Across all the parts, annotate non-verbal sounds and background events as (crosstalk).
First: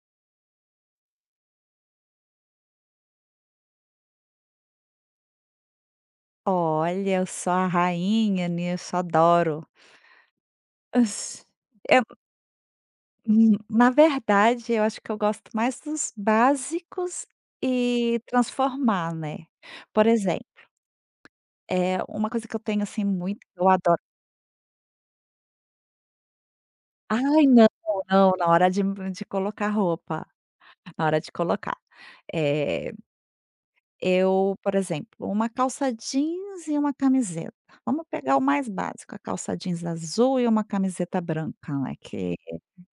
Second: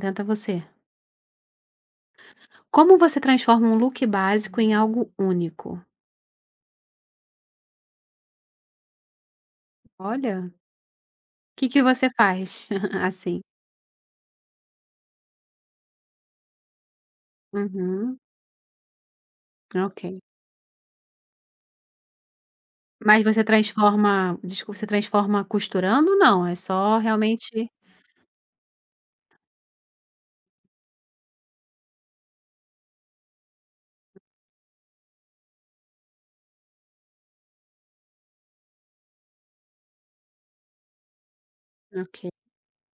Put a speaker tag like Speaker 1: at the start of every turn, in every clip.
Speaker 1: Tenta você. Como você transforma um look básico em algo único?
Speaker 2: Olha, eu sou a rainha nisso, adoro.
Speaker 1: Olha, o que que
Speaker 2: É,
Speaker 1: você faz (laughs) assim?
Speaker 2: na verdade, eu acho que eu gosto mais dos básicos
Speaker 1: Uhum,
Speaker 2: e transformar, né. Por
Speaker 1: ok.
Speaker 2: exemplo, é uma coisa que eu tenho, assim,
Speaker 1: Mas
Speaker 2: muito
Speaker 1: você
Speaker 2: eu adoro.
Speaker 1: transforma desculpa, você transforma costurando? Não, é só
Speaker 2: Ai, não,
Speaker 1: realmente
Speaker 2: não, na hora de colocar roupa, na hora de colocar. é eu, por exemplo, uma calça jeans e uma camiseta. Vamos pegar o mais básico, a calça jeans azul e uma camiseta branca, né,
Speaker 1: ok,
Speaker 2: que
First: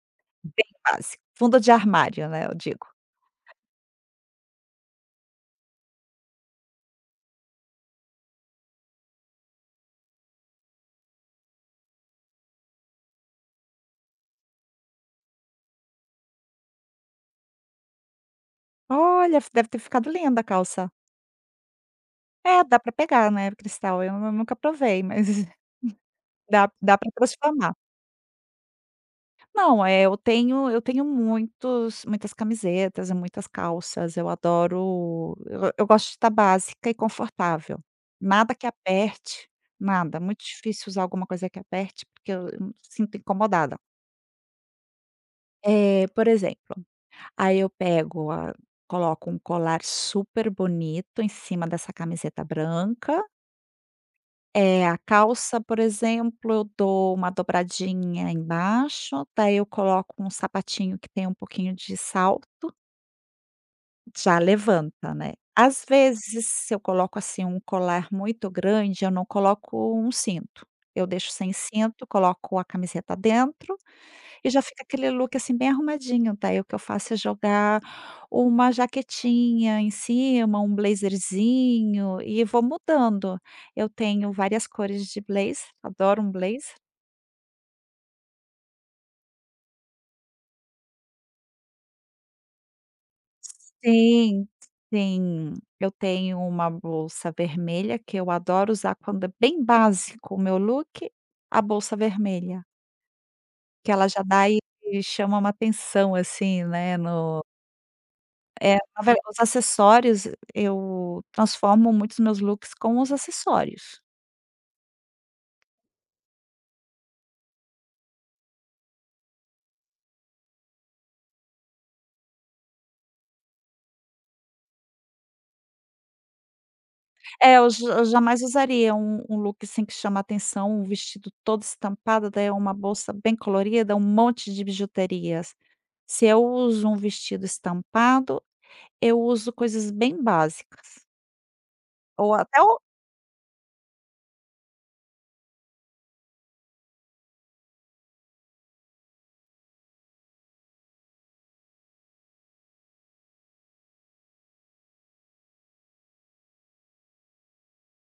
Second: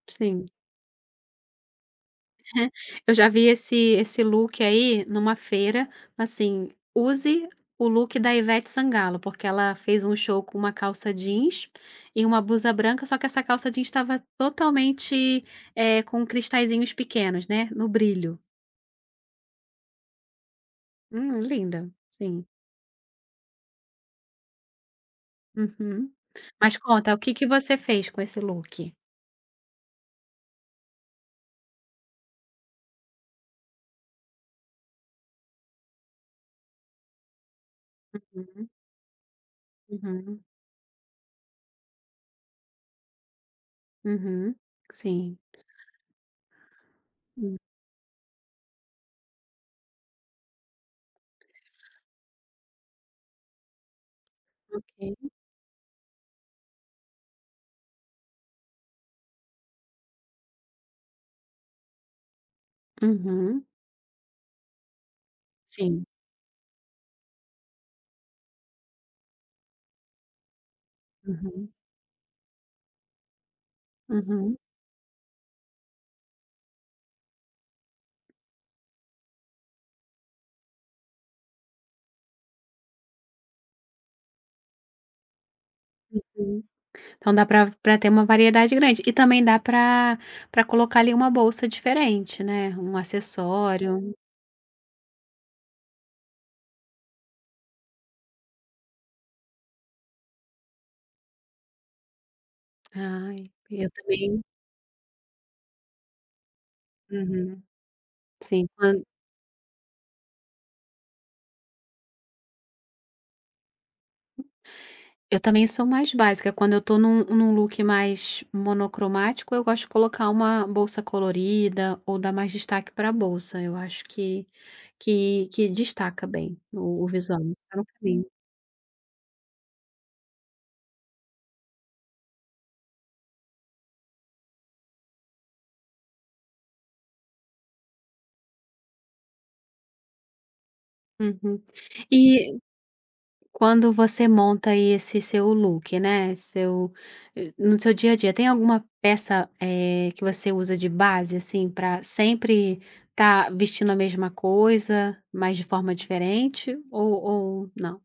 Speaker 1: sim.
Speaker 2: bem básico, fundo de armário, né, eu digo.
Speaker 1: Eu já vi esse look aí numa feira, assim, use o look da Ivete Sangalo, porque ela fez um show com uma calça jeans e uma blusa branca, só que essa calça jeans estava totalmente, com cristalzinhos pequenos, né, no brilho.
Speaker 2: Olha, f deve ter ficado linda a calça.
Speaker 1: Linda, sim.
Speaker 2: É, dá pra pegar, né, cristal, eu nu nunca provei, mas (laughs)
Speaker 1: Uhum.
Speaker 2: dá
Speaker 1: Mas
Speaker 2: dá para
Speaker 1: conta, o que que
Speaker 2: transformar.
Speaker 1: você fez com esse look?
Speaker 2: Não, eu tenho muitos muitas camisetas e muitas calças, eu adoro, eu gosto de estar básica e confortável. Nada que
Speaker 1: Uhum,
Speaker 2: aperte, nada,
Speaker 1: uhum,
Speaker 2: muito difícil usar alguma coisa que aperte, porque eu me sinto incomodada.
Speaker 1: uhum, sim.
Speaker 2: É por exemplo
Speaker 1: Hum,
Speaker 2: Aí eu pego a coloco um colar super bonito em cima dessa camiseta branca. É
Speaker 1: ok.
Speaker 2: a calça, por exemplo, eu dou uma dobradinha embaixo, daí eu coloco um sapatinho que tem um pouquinho de salto,
Speaker 1: Uhum,
Speaker 2: já levanta, né. Às
Speaker 1: sim.
Speaker 2: vezes, se eu coloco, assim, um colar muito grande, eu não coloco um cinto. Eu deixo sem
Speaker 1: Uhum,
Speaker 2: cinto, coloco a camiseta dentro e
Speaker 1: uhum,
Speaker 2: já fica aquele look, assim, bem arrumadinho. Daí o que eu faço é jogar uma jaquetinha em cima, um blazerzinho e vou mudando. Eu tenho várias cores de blazer, adoro um
Speaker 1: hum.
Speaker 2: blazer.
Speaker 1: Então dá pra ter uma variedade grande. E também dá pra colocar ali uma bolsa diferente, né, um acessório.
Speaker 2: Sim, sim. Eu tenho uma bolsa vermelha que eu adoro usar quando é bem básico o meu look, a bolsa vermelha,
Speaker 1: Ai, eu
Speaker 2: que ela já
Speaker 1: também
Speaker 2: dá e chama uma atenção, assim, né. no
Speaker 1: uhum. Sim, quan
Speaker 2: Na ver Os acessórios eu transformo muitos meus looks com os acessórios.
Speaker 1: eu também sou mais básica, quando eu tô num look mais monocromático, eu gosto de colocar uma bolsa colorida ou dar mais destaque pra bolsa, eu acho que que destaca bem o visual,
Speaker 2: É, eu
Speaker 1: está no
Speaker 2: ja eu
Speaker 1: caminho.
Speaker 2: jamais usaria um look, assim, que chama atenção, um vestido todo estampado, daí é uma bolsa bem colorida, um monte de bijuterias. Se eu uso um vestido estampado, eu uso coisas bem básicas.
Speaker 1: Uhum.
Speaker 2: Ou até
Speaker 1: E
Speaker 2: o
Speaker 1: quando você monta aí esse seu look, né, seu no seu dia a dia, tem alguma peça, que você usa de base, assim, para sempre estar vestindo a mesma coisa, mas de forma diferente ou não?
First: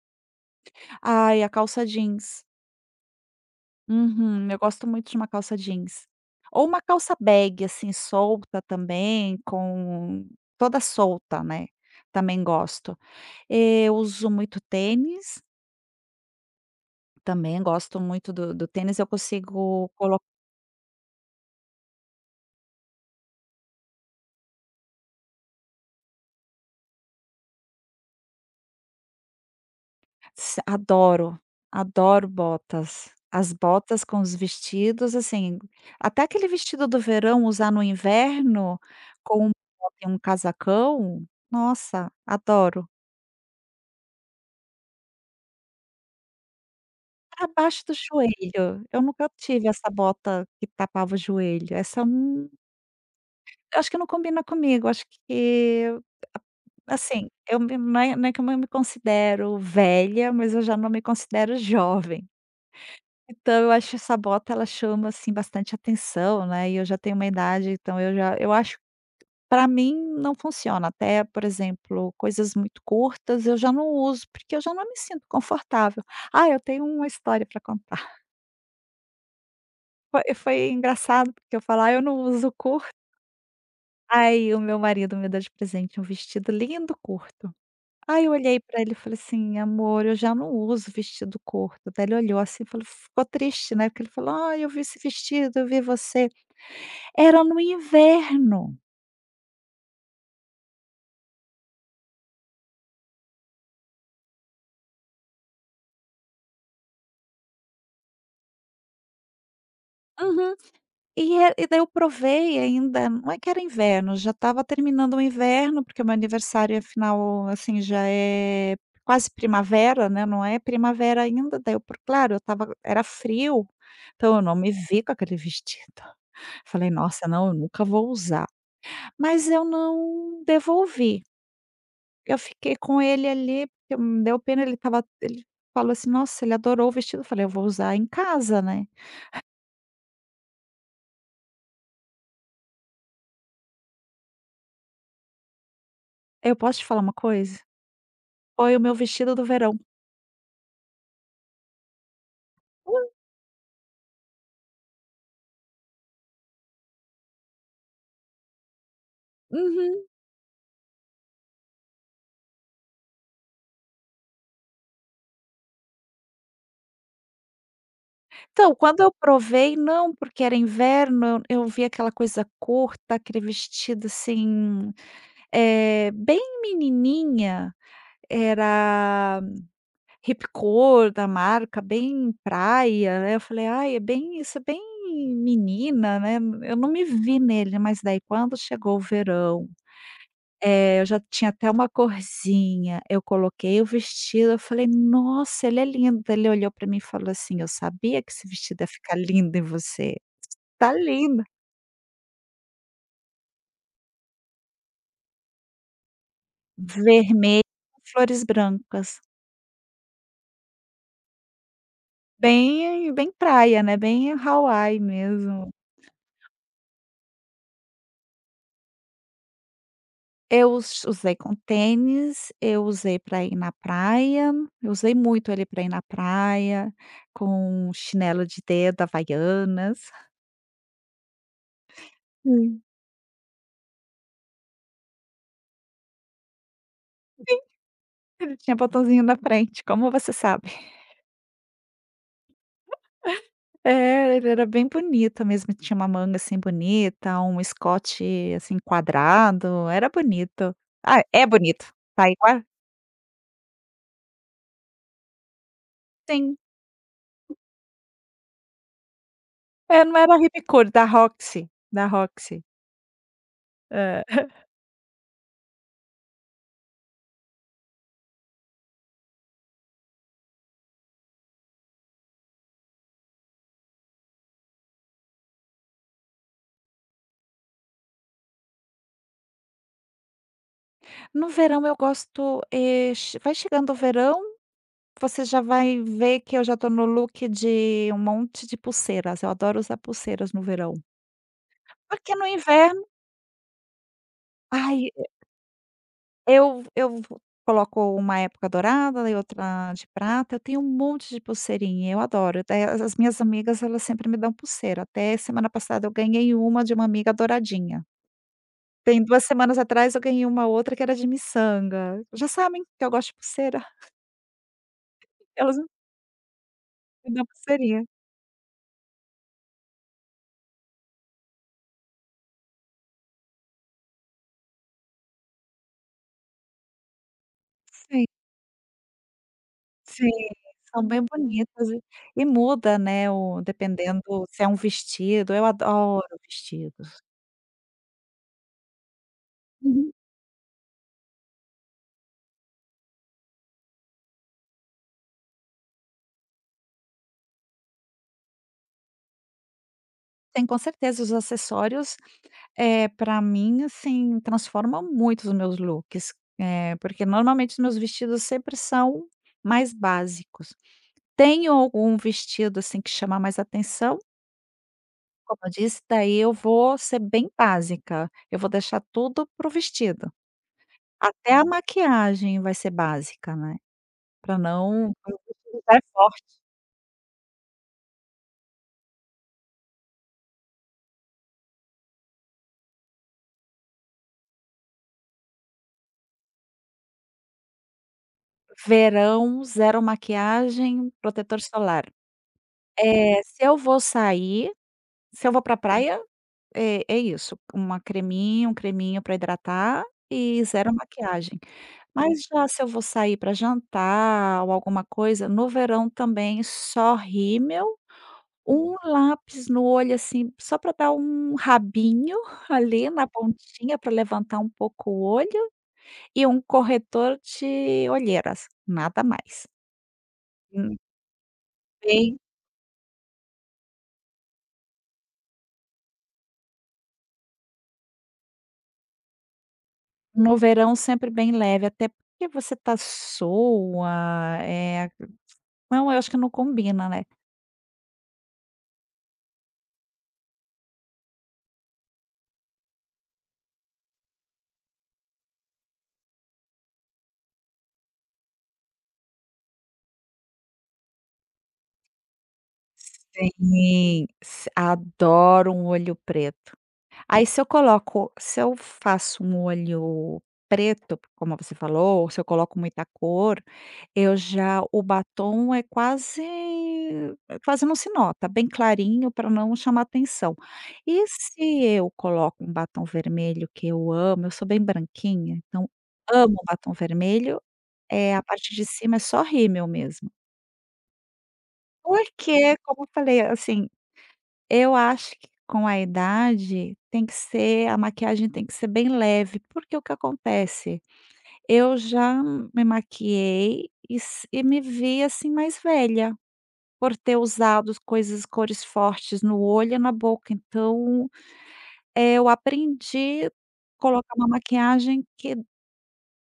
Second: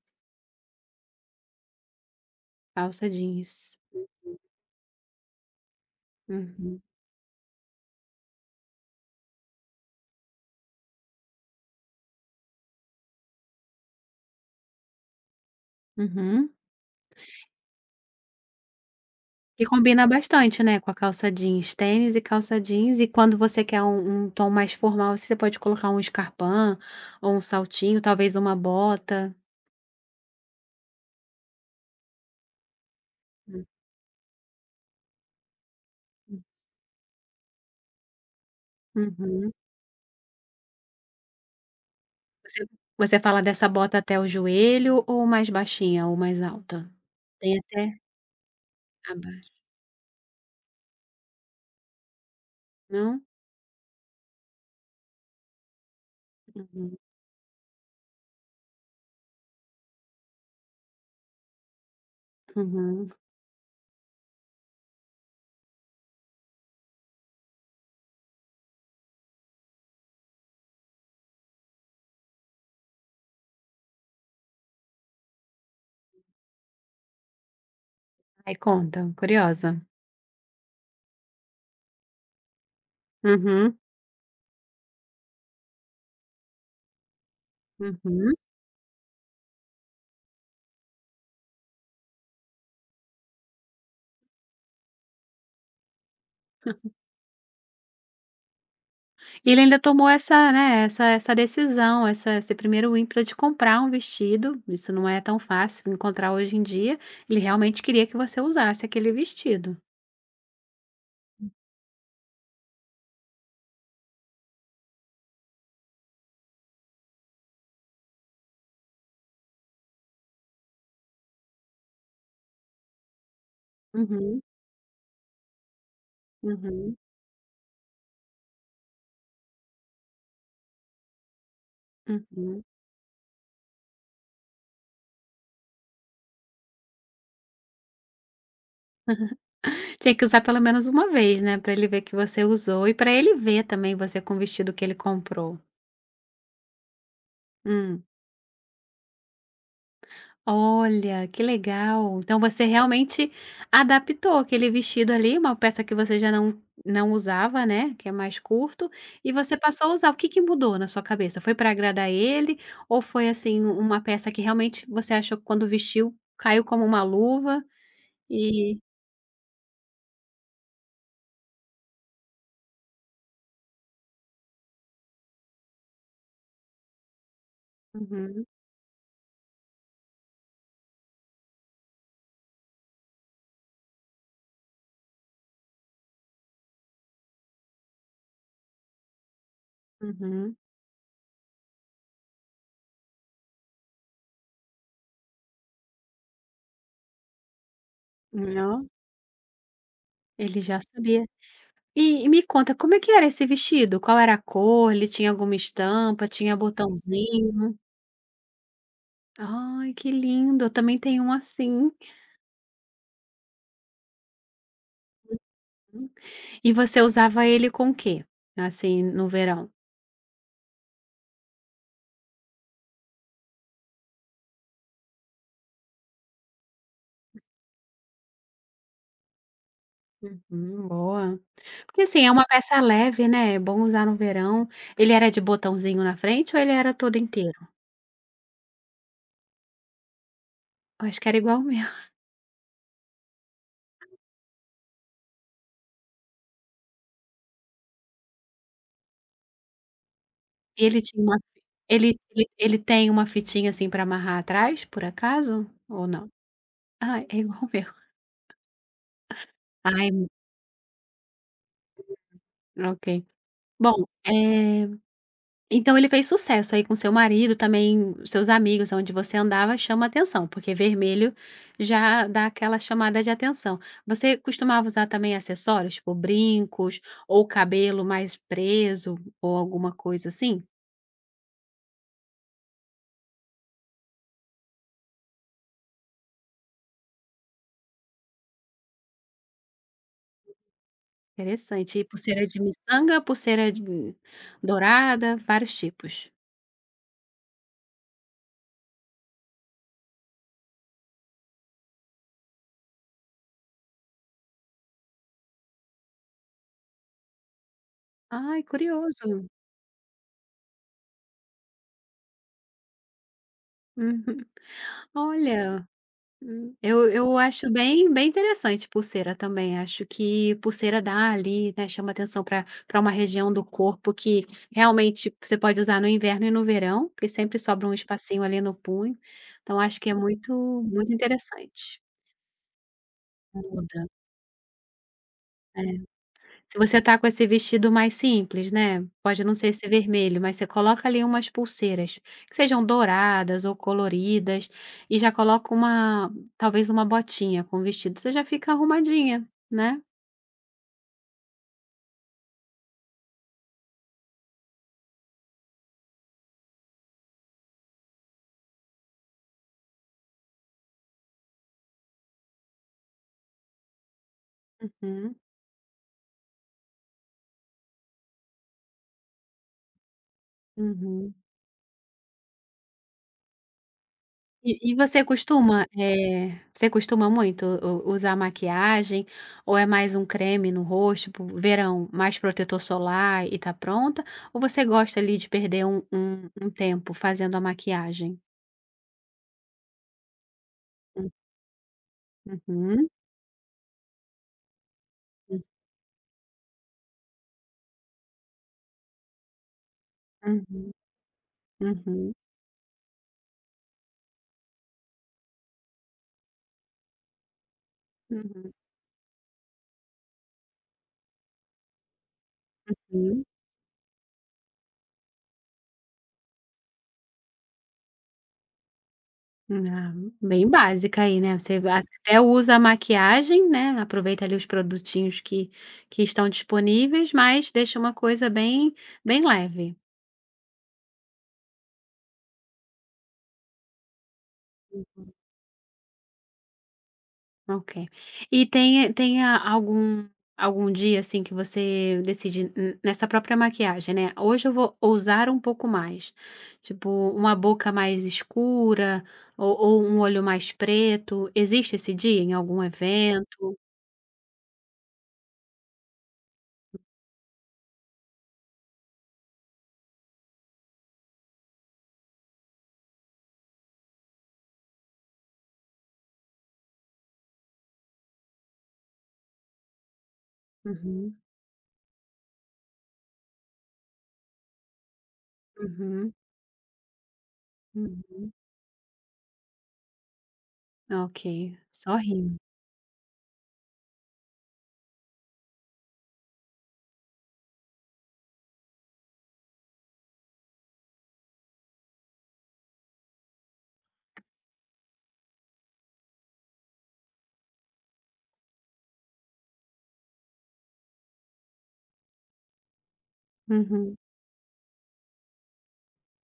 Speaker 2: Ai, a calça jeans.
Speaker 1: Calça jeans.
Speaker 2: Uhum, eu gosto muito de uma calça jeans. Ou
Speaker 1: Uhum,
Speaker 2: uma calça bag, assim, solta também, com toda solta, né, também gosto. Eu uso muito tênis,
Speaker 1: uhum.
Speaker 2: também gosto muito do tênis, eu
Speaker 1: Que
Speaker 2: consigo
Speaker 1: combina
Speaker 2: colo
Speaker 1: bastante, né, com a calça jeans, tênis e calça jeans, e quando você quer um tom mais formal, assim, você pode colocar um escarpin ou um saltinho, talvez uma bota.
Speaker 2: adoro, adoro botas. As
Speaker 1: Uhum.
Speaker 2: botas com os vestidos, assim, até aquele vestido do verão usar no inverno, com
Speaker 1: Uhum.
Speaker 2: uma bota e um casacão, nossa,
Speaker 1: Você
Speaker 2: adoro.
Speaker 1: você fala dessa bota até o joelho ou mais baixinha ou mais alta? Tem
Speaker 2: Abaixo do
Speaker 1: até
Speaker 2: joelho, eu nunca
Speaker 1: abaixo,
Speaker 2: tive essa bota que tapava o joelho, essa,
Speaker 1: não?
Speaker 2: acho que não combina comigo, acho que, a
Speaker 1: Uhum,
Speaker 2: assim, eu me não é que eu me considero velha, mas eu já não me considero jovem.
Speaker 1: uhum.
Speaker 2: Então eu acho essa bota ela chama, assim, bastante atenção, né, e eu já tenho uma idade, então eu acho para mim não funciona, até, por exemplo, coisas muito curtas eu já não uso, porque eu já não me sinto confortável. Ah, eu tenho uma história para contar.
Speaker 1: Ai, conta, curiosa.
Speaker 2: Foi engraçado, porque eu falo: "Ah, eu não uso curto".
Speaker 1: Uhum,
Speaker 2: Aí o meu marido me deu de presente um vestido lindo curto. Aí eu
Speaker 1: uhum.
Speaker 2: olhei pra ele e falei assim: "Amor, eu já não uso vestido curto". Daí ele olhou assim e falou, ficou triste, né, porque ele falou: "Ai, eu vi esse vestido, eu vi você". Era no inverno.
Speaker 1: E ele ainda tomou essa, né, essa decisão, essa esse primeiro ímpeto de comprar um vestido, isso não é tão fácil encontrar hoje em dia, ele realmente queria que você usasse aquele vestido.
Speaker 2: Uhum. E daí eu provei, ainda não é que era inverno, já estava terminando o inverno, porque o meu aniversário, afinal, assim, já é quase primavera, né, não é primavera ainda, daí eu por claro, eu estava era frio, então
Speaker 1: Uhum,
Speaker 2: eu não me vi com aquele vestido. Falei:
Speaker 1: uhum,
Speaker 2: "Nossa, não, eu nunca vou usar". Mas eu não devolvi, eu
Speaker 1: uhum.
Speaker 2: fiquei com ele ali, porque me deu pena, ele falou assim: "Nossa, ele adorou o vestido". Eu falei: "Eu vou usar em casa, né".
Speaker 1: Tinha que usar pelo menos uma vez, né, para ele ver que você usou e para ele ver também você com o vestido que ele comprou.
Speaker 2: Eu posso te falar uma coisa?
Speaker 1: Hum.
Speaker 2: Foi o meu vestido do verão.
Speaker 1: Olha, que legal. Então você realmente adaptou aquele vestido ali, uma peça que você já não usava, né, que é mais curto, e você passou a
Speaker 2: Uhum.
Speaker 1: usar. O que que mudou na sua cabeça? Foi para agradar ele ou foi, assim, um, uma peça que realmente você achou que quando vestiu caiu como uma luva
Speaker 2: Então,
Speaker 1: e
Speaker 2: quando eu provei, não, porque era inverno, eu vi aquela coisa curta, aquele vestido assim, bem menininha,
Speaker 1: uhum,
Speaker 2: era Ripcord, da marca, bem praia, né, eu falei: "Ai, é bem isso é bem menina, né", eu não me vi nele, mas daí quando chegou o verão.
Speaker 1: uhum.
Speaker 2: Eu já tinha até uma corzinha. Eu coloquei o vestido, eu falei: "Nossa, ele é lindo". Ele olhou para mim e falou assim: "Eu sabia que esse vestido
Speaker 1: Ó,
Speaker 2: ia ficar lindo em você.
Speaker 1: ele já
Speaker 2: Tá
Speaker 1: sabia.
Speaker 2: lindo".
Speaker 1: E me conta, como é que era esse vestido? Qual era a cor? Ele tinha alguma estampa? Tinha
Speaker 2: Vermelho
Speaker 1: botãozinho?
Speaker 2: com flores brancas.
Speaker 1: Ai, que lindo. Eu também tenho um assim.
Speaker 2: Bem praia, né, bem Hawaii mesmo.
Speaker 1: E você usava ele com o quê? Assim, no verão?
Speaker 2: Eu us usei com tênis, eu usei para ir na praia, eu usei muito ele para ir na praia, com chinelo de dedo, Havaianas.
Speaker 1: Uhum, boa. Porque assim, é uma peça
Speaker 2: Hum.
Speaker 1: leve, né, é bom usar no verão. Ele era de botãozinho na frente ou ele era todo inteiro?
Speaker 2: Ele tinha botãozinho na frente, como você sabe.
Speaker 1: Eu acho que era igual o meu.
Speaker 2: É, ele era bem bonito mesmo, tinha uma manga, assim, bonita, um escote, assim, quadrado, era bonito.
Speaker 1: E ele tinha
Speaker 2: Ah,
Speaker 1: uma
Speaker 2: é bonito,
Speaker 1: ele
Speaker 2: tá
Speaker 1: ele
Speaker 2: igual,
Speaker 1: ele tem uma fitinha, assim, para amarrar atrás, por acaso, ou não?
Speaker 2: sim.
Speaker 1: Ah, é igual o meu.
Speaker 2: É,
Speaker 1: Ai,
Speaker 2: não era Ripcord, da Roxy, da Roxy.
Speaker 1: ok. Bom,
Speaker 2: Hã.
Speaker 1: é. Então ele fez sucesso aí com seu marido, também seus amigos, onde você andava, chama atenção, porque vermelho já dá aquela chamada de atenção. Você costumava usar também acessórios, tipo brincos ou cabelo mais preso ou alguma coisa assim?
Speaker 2: No verão eu gosto, che vai chegando o verão, você já vai ver que eu já tô no look de um monte de pulseiras, eu adoro usar pulseiras no verão.
Speaker 1: Interessante. E
Speaker 2: Porque
Speaker 1: pulseira
Speaker 2: no
Speaker 1: de
Speaker 2: inverno,
Speaker 1: miçanga, pulseira de
Speaker 2: ai,
Speaker 1: dourada, vários tipos.
Speaker 2: eu coloco uma época dourada e outra de prata, eu tenho um monte de pulseirinha, eu adoro. Até as minhas amigas, elas sempre me dão pulseira, até semana passada eu ganhei uma de uma amiga douradinha.
Speaker 1: Ai,
Speaker 2: Tem 2
Speaker 1: curioso.
Speaker 2: semanas atrás eu ganhei uma outra que era de miçanga. Já sabem que eu gosto de pulseira, (laughs)
Speaker 1: Uhum.
Speaker 2: elas
Speaker 1: Olha. Eu
Speaker 2: me
Speaker 1: eu
Speaker 2: dão
Speaker 1: acho
Speaker 2: pulseirinha.
Speaker 1: bem interessante pulseira também, acho que pulseira dá ali, né, chama atenção para uma região do corpo que realmente você pode usar no inverno e no verão, porque sempre sobra um
Speaker 2: Sim,
Speaker 1: espacinho ali no punho, então acho que é
Speaker 2: sim,
Speaker 1: muito
Speaker 2: são
Speaker 1: muito
Speaker 2: bem bonitas
Speaker 1: interessante.
Speaker 2: e muda, né, o
Speaker 1: Muda.
Speaker 2: dependendo se é um vestido, eu adoro
Speaker 1: Se você tá
Speaker 2: vestidos.
Speaker 1: com esse vestido mais simples, né, pode não ser esse
Speaker 2: Uhum.
Speaker 1: vermelho, mas você coloca ali umas pulseiras, que sejam douradas ou coloridas, e já coloca uma talvez uma botinha com o vestido, você já fica arrumadinha, né.
Speaker 2: Sim, com certeza, os acessórios. Para mim, assim, transforma muito os meus looks, porque normalmente os meus vestidos sempre são mais básicos. Tenho algum vestido, assim, que chama mais atenção,
Speaker 1: Uhum,
Speaker 2: como eu disse, daí eu vou ser bem básica, eu vou deixar tudo pro vestido.
Speaker 1: uhum.
Speaker 2: Até a maquiagem vai ser básica, né, para
Speaker 1: E
Speaker 2: não
Speaker 1: você
Speaker 2: pra o vestido
Speaker 1: costuma,
Speaker 2: já é forte.
Speaker 1: você costuma muito u usar maquiagem ou é mais um creme no rosto, tipo verão, mais protetor solar e tá pronta, ou você gosta ali de perder um tempo fazendo a maquiagem?
Speaker 2: Verão, zero maquiagem, protetor solar.
Speaker 1: Uhum,
Speaker 2: Se eu vou sair, se eu vou
Speaker 1: hum,
Speaker 2: pra praia. É isso, uma creminha, um creminho para hidratar e zero
Speaker 1: uhum,
Speaker 2: Maquiagem.
Speaker 1: uhum,
Speaker 2: Mas já se eu vou sair para jantar ou alguma coisa, no verão também só rímel,
Speaker 1: uhum,
Speaker 2: um lápis no olho, assim, só para dar um rabinho (laughs) ali na
Speaker 1: sim.
Speaker 2: pontinha para levantar um pouco o olho e um corretor de olheiras, nada mais.
Speaker 1: Ah, bem
Speaker 2: Hum,
Speaker 1: básica aí, né, você va
Speaker 2: Bem,
Speaker 1: até usa a maquiagem, né, aproveita ali os produtinhos que estão disponíveis, mas deixa uma coisa bem leve.
Speaker 2: no verão sempre bem leve, até porque você tá soa, eh, não, eu acho que não combina, né.
Speaker 1: Ok. E tem tem a algum algum dia, assim, que você decide n nessa própria maquiagem, né, "Hoje eu vou ousar um pouco mais", tipo, uma boca mais escura ou um olho mais preto, existe esse dia em algum evento?
Speaker 2: Sim, s adoro um olho preto. Aí, se eu faço um olho preto, como você falou, ou se eu coloco muita cor, eu já o batom é quase, não se nota, bem clarinho para não chamar atenção. E
Speaker 1: Uhum,
Speaker 2: se eu coloco um batom vermelho que eu amo, eu sou bem branquinha, então
Speaker 1: uhum,
Speaker 2: amo batom vermelho. A
Speaker 1: uhum.
Speaker 2: parte de cima é só rímel mesmo.
Speaker 1: Ok, só rindo.
Speaker 2: Porque, como eu falei, assim, eu acho que com a idade tem que ser a maquiagem tem que ser bem leve, porque o que acontece? Eu já me maquiei e me vi, assim, mais velha, por ter usado coisas cores fortes no olho e na boca, então, eu aprendi
Speaker 1: Uhum.
Speaker 2: colocar uma maquiagem que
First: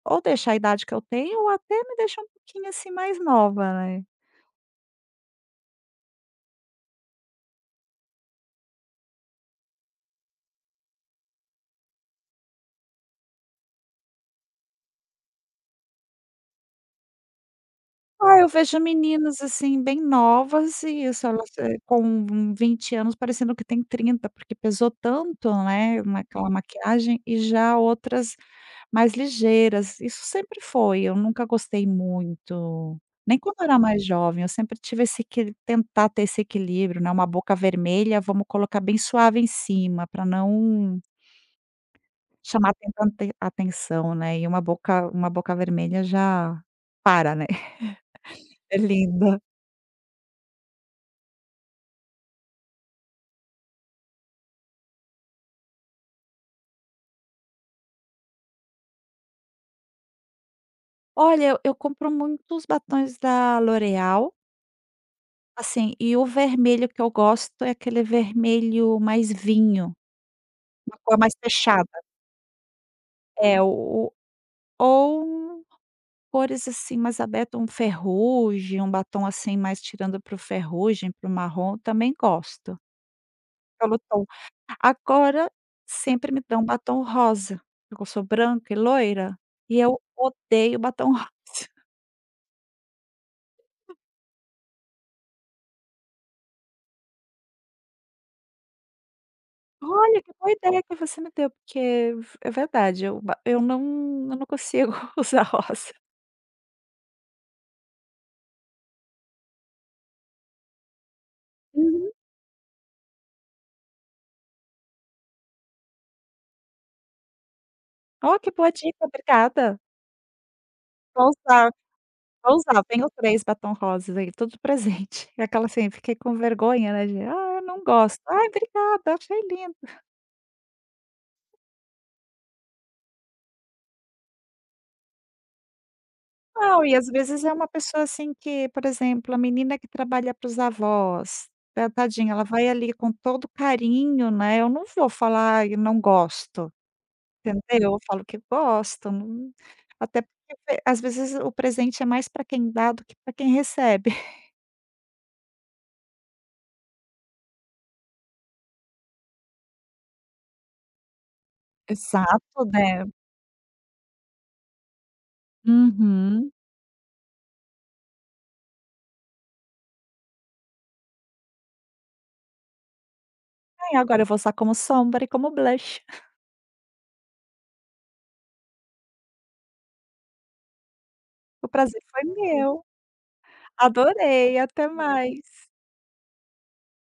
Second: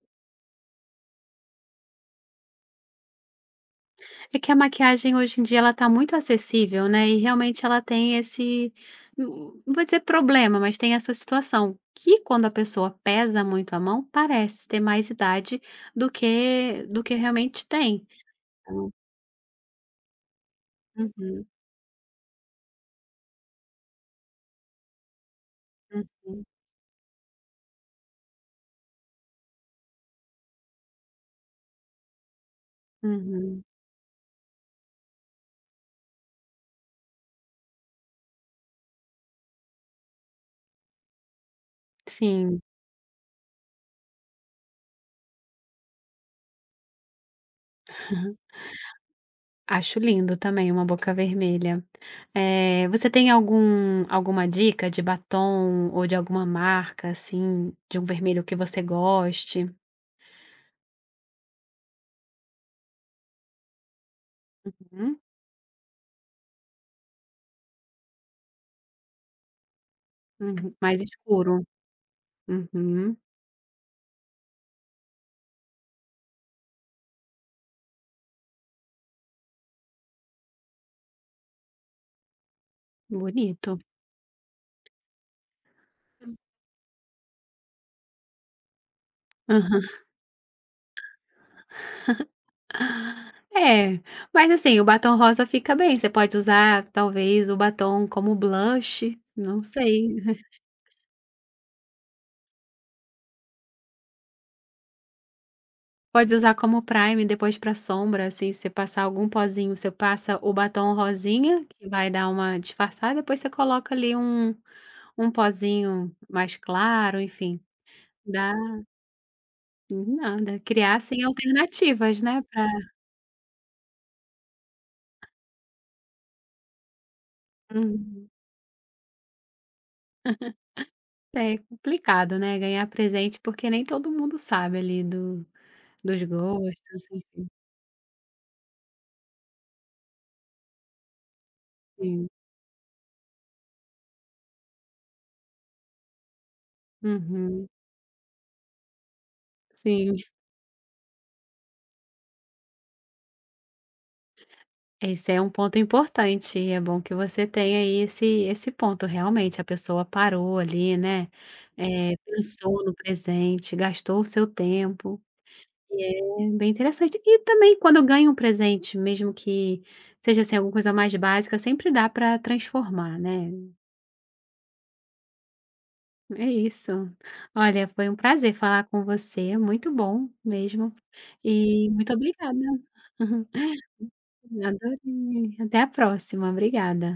Speaker 2: ou deixa a idade que eu tenho ou até me deixa um pouquinho, assim, mais nova, né.
Speaker 1: É que a maquiagem hoje em dia ela tá muito acessível, né, e realmente ela tem esse não não vou dizer problema, mas tem essa situação, que quando a pessoa pesa muito a mão, parece ter mais idade do que realmente tem.
Speaker 2: Ah, eu vejo
Speaker 1: Então
Speaker 2: meninas, assim, bem novas e isso,
Speaker 1: uhum,
Speaker 2: elas, com 20 anos parecendo que tem 30 porque pesou tanto, né,
Speaker 1: uhum,
Speaker 2: naquela maquiagem, e já outras mais ligeiras. Isso sempre foi, eu nunca gostei muito, nem quando
Speaker 1: uhum.
Speaker 2: eu era mais jovem, eu sempre tive esse equi tentar ter esse equilíbrio, né, uma boca vermelha, vamos colocar bem suave em cima, pra não
Speaker 1: Sim,
Speaker 2: chamar tanta atenção, né, e uma boca vermelha já para, né, (laughs) é linda.
Speaker 1: acho lindo também uma boca vermelha. Você tem algum alguma dica de batom ou de alguma marca, assim, de um vermelho que você goste?
Speaker 2: Olha, eu compro muitos batons da L'Oréal,
Speaker 1: Uhum,
Speaker 2: assim, e o vermelho que eu gosto é aquele vermelho mais vinho,
Speaker 1: uhum,
Speaker 2: uma
Speaker 1: mais
Speaker 2: cor mais
Speaker 1: escuro.
Speaker 2: fechada.
Speaker 1: Uhum,
Speaker 2: É, o ou cores, assim, mais abertas, um ferrugem, um batom, assim, mais tirando para o ferrugem, para o marrom, também gosto,
Speaker 1: bonito.
Speaker 2: pelo tom. Agora, sempre me dão batom rosa, porque eu sou branca e loira, e
Speaker 1: Aham.
Speaker 2: eu odeio batom (laughs) rosa.
Speaker 1: É, mas assim, o batom rosa fica bem, você pode usar talvez o batom como blush, não sei.
Speaker 2: Olha, que
Speaker 1: (laughs)
Speaker 2: boa ideia que você me deu, porque é verdade, eu não consigo (laughs) usar rosa.
Speaker 1: Pode usar como prime depois para sombra, assim, se você passar algum pozinho, você passa o batom rosinha, que vai
Speaker 2: Uhum.
Speaker 1: dar uma disfarçada, depois você coloca ali um pozinho mais claro, enfim,
Speaker 2: Ó, que
Speaker 1: dá
Speaker 2: boa dica, obrigada.
Speaker 1: nada, criar assim
Speaker 2: Vou usar,
Speaker 1: alternativas, né,
Speaker 2: vou
Speaker 1: pra
Speaker 2: usar, tenho 3 batom rosas aí, tudo presente. (laughs) Aquela, assim, fiquei com vergonha, né, de: "Ah, eu não gosto.
Speaker 1: uhum.
Speaker 2: Ah, obrigada, achei lindo".
Speaker 1: É complicado, né, ganhar presente, porque nem todo mundo sabe ali do dos
Speaker 2: Não, e
Speaker 1: gostos,
Speaker 2: às vezes
Speaker 1: enfim,
Speaker 2: é uma pessoa, assim, que, por exemplo, a menina que trabalha para os avós, ta
Speaker 1: sim.
Speaker 2: tadinha, ela vai ali com todo carinho, né, eu não vou falar: "Ai, eu não gosto".
Speaker 1: Uhum.
Speaker 2: Entendeu? Eu falo que gosto, não,
Speaker 1: Sim,
Speaker 2: até porque, às vezes o presente é mais para quem dá do que para quem recebe. (laughs)
Speaker 1: esse é um ponto importante e é bom que você tenha aí esse ponto, realmente, a pessoa parou ali, né,
Speaker 2: Exato,
Speaker 1: pensou no
Speaker 2: né?
Speaker 1: presente, gastou o seu tempo, e
Speaker 2: Uhum.
Speaker 1: é bem interessante. E também quando ganha um presente, mesmo que seja, assim, alguma coisa mais básica, sempre dá para transformar, né.
Speaker 2: Aí agora eu vou usar como sombra e como blush.
Speaker 1: É isso. Olha, foi um prazer falar com você, muito bom mesmo,
Speaker 2: O
Speaker 1: e
Speaker 2: prazer
Speaker 1: muito
Speaker 2: foi
Speaker 1: obrigada.
Speaker 2: meu.
Speaker 1: (laughs)
Speaker 2: Adorei, até
Speaker 1: Adorei.
Speaker 2: mais.
Speaker 1: Até a próxima, obrigada.